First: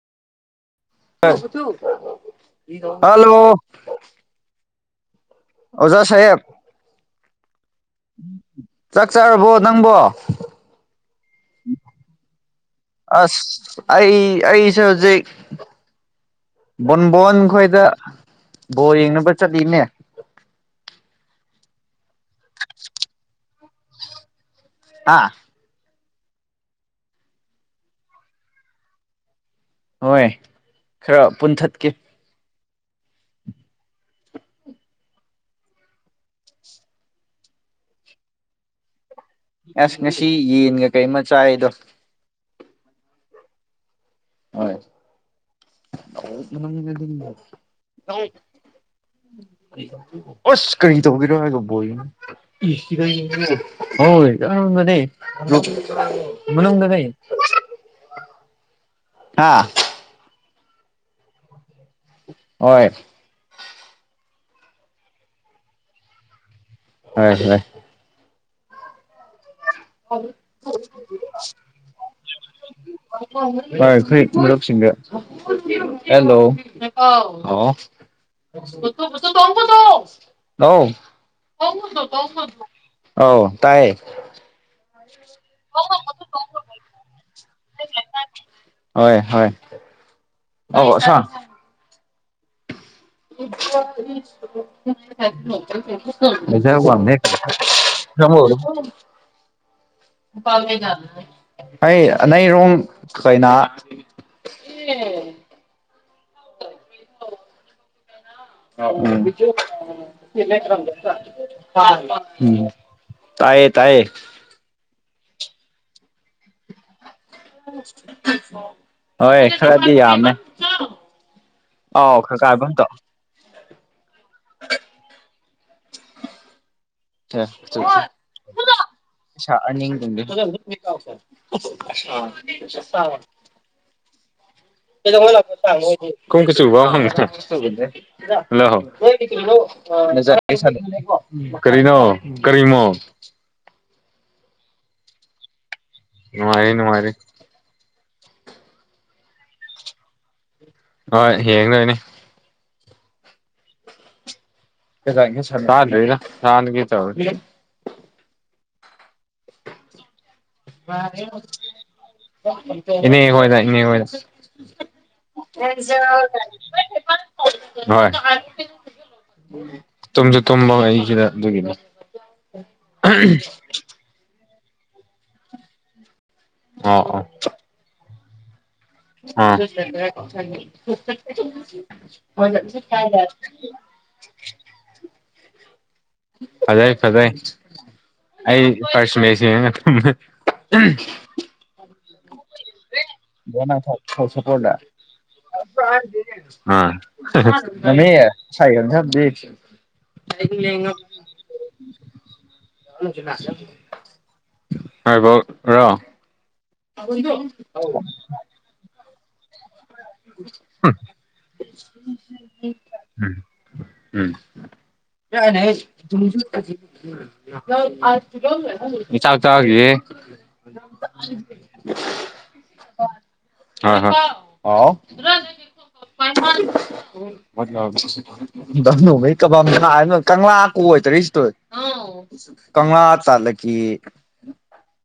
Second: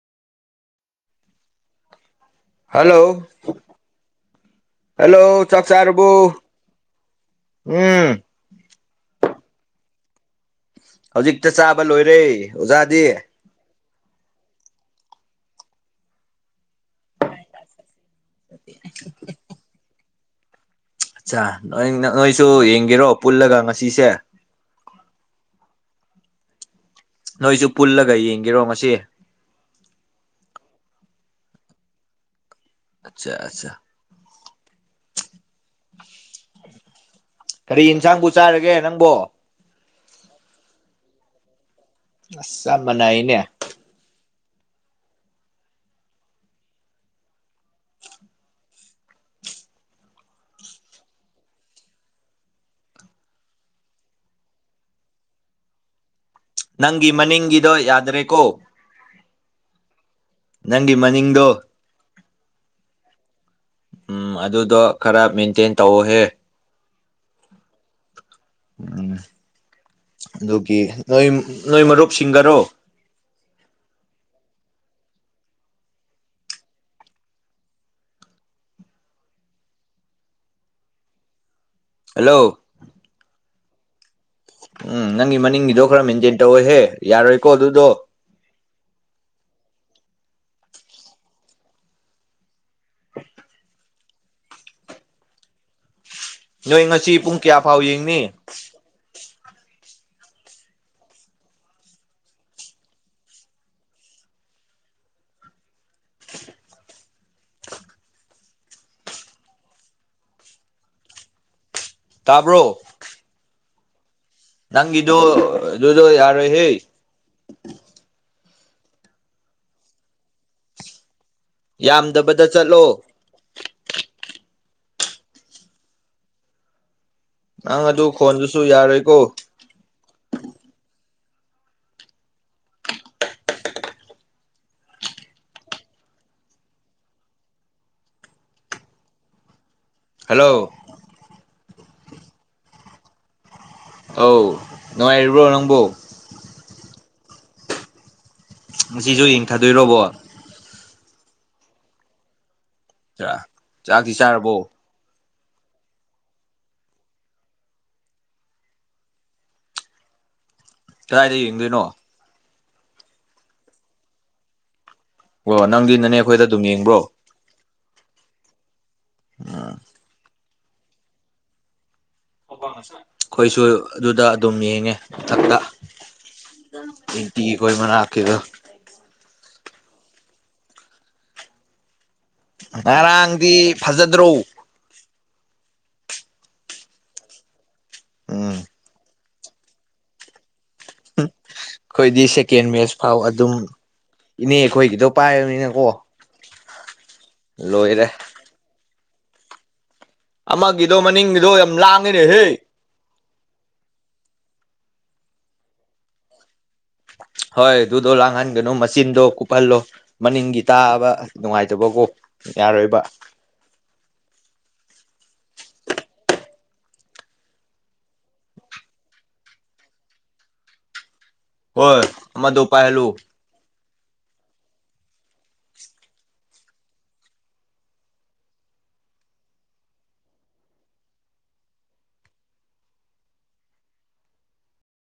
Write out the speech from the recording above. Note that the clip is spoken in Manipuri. ꯀꯁ ꯊ [unintelligible] ꯍꯜꯂꯣ ꯍꯜꯂꯣ ꯆꯥꯛ ꯑꯣꯖꯥ ꯆꯥꯥꯔꯕꯨ ꯁꯥꯍꯦꯕ ꯎꯝ ꯆꯥꯛ ꯆꯥꯔꯕꯣ ꯅꯪꯕꯣ ꯍꯧꯖꯤꯛꯇ ꯆꯥꯕ ꯂꯣꯏꯔꯦ ꯑꯣꯖꯥꯗꯤ ꯑꯁ ꯑꯩ ꯑꯩꯁꯦ ꯍꯧꯖꯤꯛ ꯕꯣꯟꯕꯣꯟ ꯈꯣꯏꯗ ꯕꯣ ꯌꯦꯡꯅꯕ ꯆꯠꯂꯤꯅꯦ ꯑꯆꯥ ꯅꯣꯏꯁꯨ ꯌꯦꯡꯒꯦꯔꯣ ꯄꯨꯜꯂꯒ ꯉꯁꯤꯁꯦ ꯍꯥ ꯅꯣꯏꯁꯨ ꯄꯨꯜꯂꯒ ꯌꯦꯡꯒꯦꯔꯣ ꯉꯁꯤ ꯍꯣꯏ ꯈꯔ ꯄꯨꯟꯊꯠꯀꯦ ꯑꯆꯥ ꯑꯆꯥ ꯀꯔꯤ ꯌꯦꯟꯁꯥꯡꯕꯨ ꯆꯥꯔꯒꯦ ꯅꯪꯕꯣ ꯑꯁ ꯉꯁꯤ ꯌꯦꯟꯒ ꯀꯩꯃ ꯆꯥꯏꯗꯣ ꯑꯁ ꯆꯥꯞ ꯃꯅꯩꯅꯦ ꯍꯣꯢ ꯑꯁ ꯀꯔꯤ ꯇꯧꯒꯦꯔꯣ ꯍꯥꯏꯔꯒ [unintelligible] ꯢꯁ ꯁꯤꯗ ꯌꯦꯡꯒꯅꯤ [unintelligible] [unintelligible] ꯍꯣꯢ ꯅꯪꯒꯤ ꯃꯅꯤꯡꯒꯤꯗꯣ ꯌꯥꯗ꯭ꯔꯦꯀꯣ ꯍꯥꯥ ꯅꯪꯒꯤ ꯃꯅꯤꯡꯗꯣ ꯍꯣꯏ ꯎꯝ ꯑꯗꯨꯗꯣ ꯈꯔ ꯃꯦꯟꯇꯦꯟ ꯇꯧꯑꯣꯍꯦ ꯍꯣꯢ ꯍꯣꯢ ꯎꯝ ꯑꯗꯨꯒꯤ ꯅꯣꯏ ꯅꯣꯏ ꯃꯔꯨꯞ ꯁꯤꯡꯒꯔꯣ ꯍꯣꯏ ꯑꯩꯈꯣꯏ ꯃꯔꯨꯞꯁꯤꯡꯒ ꯍꯦꯜꯂꯣ ꯍꯥꯎ ꯑ [unintelligible] ꯍꯜꯂꯣ ꯑꯥꯎ ꯇꯥꯏꯌꯦ ꯎꯝ ꯅꯪꯒꯤ ꯃꯅꯤꯡꯒꯤꯗꯣ ꯈꯔ ꯃꯦꯟꯇꯦꯟ ꯇꯧꯋꯦꯍꯦ ꯌꯥꯔꯣꯏꯀꯣ ꯑꯗꯨꯗꯣ ꯍꯣꯏ ꯍꯣꯏ ꯑꯣ ꯑꯠꯁꯥ [unintelligible] ꯅꯣꯏ ꯃꯖꯕꯨꯃ ꯉꯁꯤ ꯄꯨꯡ ꯀꯌꯥ ꯐꯥꯎ ꯌꯦꯡꯅꯤ [unintelligible] [unintelligible] [unintelligible] [inaudible] ꯇꯥꯕ꯭ꯔꯣ [unintelligible] ꯇꯥꯏꯌꯦ ꯇꯥꯏꯌꯦ ꯅꯪꯒꯤꯗꯣ ꯖꯣ ꯖꯣ ꯌꯥꯔꯣꯏꯍꯦ ꯍꯣꯏ ꯈꯔꯗꯤ ꯌꯥꯝꯃꯦ ꯌꯥꯝꯗꯕꯗ ꯆꯠꯂꯣ [inaudible] ꯄꯩꯁꯥ ꯅꯪ ꯑꯗꯨ ꯈꯣꯟꯗꯨꯁꯨ ꯌꯥꯔꯣꯏꯀꯣ [unintelligible] ꯀꯩꯗꯧꯉꯩ ꯂꯥꯛꯄ ꯇꯥꯡꯅꯣ [unintelligible] ꯍꯜꯂꯣ ꯀꯔꯤꯅꯣ ꯀꯔꯤꯃꯣ ꯑꯧ ꯅꯨꯡꯉꯥꯏꯔꯤꯕꯣ ꯅꯪꯕꯣ ꯅꯨꯡꯉꯥꯏꯔꯤ ꯅꯨꯡꯉꯥꯏꯔꯤ ꯉꯁꯤꯁꯨ ꯌꯦꯡꯊꯥꯗꯣꯏꯔꯣ ꯕꯣꯜ ꯍꯣꯏ ꯌꯦꯡꯗꯣꯏꯅꯤ ꯆꯥ ꯆꯥꯛꯇꯤ ꯆꯥꯔꯕꯣ [unintelligible] ꯆꯥꯗ꯭ꯔꯤꯗ ꯆꯥꯔꯒꯦ ꯇꯧꯔꯤ ꯀꯗꯥꯏꯗ ꯌꯦꯡꯗꯣꯏꯅꯣ [unintelligible] ꯏꯅꯦ ꯍꯣꯏꯗ ꯏꯅꯦ ꯍꯣꯏꯗ ꯑꯣ ꯅꯪꯗꯤ ꯅꯅꯦ ꯑꯩꯈꯣꯏꯗ ꯑꯗꯨꯝ ꯌꯦꯡꯕ꯭ꯔꯣ [unintelligible] ꯍꯣꯏ ꯇꯨꯝꯁꯨ ꯇꯨꯝꯕ ꯑꯩꯁꯤꯗ ꯑꯗꯨꯒꯤꯅꯤ ꯑꯩꯈꯣꯏꯁꯨ ꯑꯗꯨꯗ ꯑꯗꯨꯝ ꯌꯦꯡꯉꯦ ꯃꯊꯛꯇ ꯑꯣ ꯑꯣ ꯇꯦꯡꯀꯤꯈꯣꯏ ꯃꯅꯥꯛꯀꯤꯗꯣ ꯑꯥ [unintelligible] ꯉꯔꯥꯡꯗꯤ ꯐꯖꯗ꯭ꯔꯣ [unintelligible] ꯐꯖꯩ ꯐꯖꯩ ꯎꯝ ꯑꯩ ꯐꯥꯔꯁ ꯁꯦꯃꯤꯁ [unintelligible] ꯑꯩꯈꯣꯏꯗꯤ ꯁꯦꯀꯦꯟ ꯃꯦꯠꯆ ꯐꯥꯎ ꯑꯗꯨꯝ ꯏꯅꯦ ꯁꯄꯣꯔꯠꯂ ꯈꯣꯏꯒꯤꯗꯣ ꯄꯥꯏꯔꯕꯅꯤꯅꯀꯣ ꯑꯥ ꯂꯣꯏꯔꯦ [unintelligible] ꯑꯃꯒꯤꯗꯣ ꯃꯅꯤꯡꯒꯤꯗꯣ ꯌꯥꯝ ꯂꯥꯡꯉꯦꯅꯦꯍꯦ [unintelligible] ꯍꯣꯏ ꯑꯗꯨꯗꯣ ꯂꯥꯡꯍꯟꯒꯅꯣ ꯃꯆꯤꯟꯗꯣ ꯀꯨꯞꯐꯜꯂꯣ ꯃꯅꯤꯡꯒꯤ ꯇꯥꯕ ꯅꯨꯡꯉꯥꯏꯇꯕꯀꯣ ꯌꯥꯔꯣꯏꯕ ꯎꯝ [unintelligible] [unintelligible] ꯑꯩ ꯆꯥꯛ ꯆꯥꯈꯤꯒꯦꯍꯦ ꯍꯣꯏ ꯑꯃꯗꯣ ꯄꯥꯥꯏꯍꯜꯂꯨ ꯥꯍꯣꯏ ꯍꯣꯏ ꯍꯥꯎ [unintelligible] [unintelligible] [unintelligible] [unintelligible]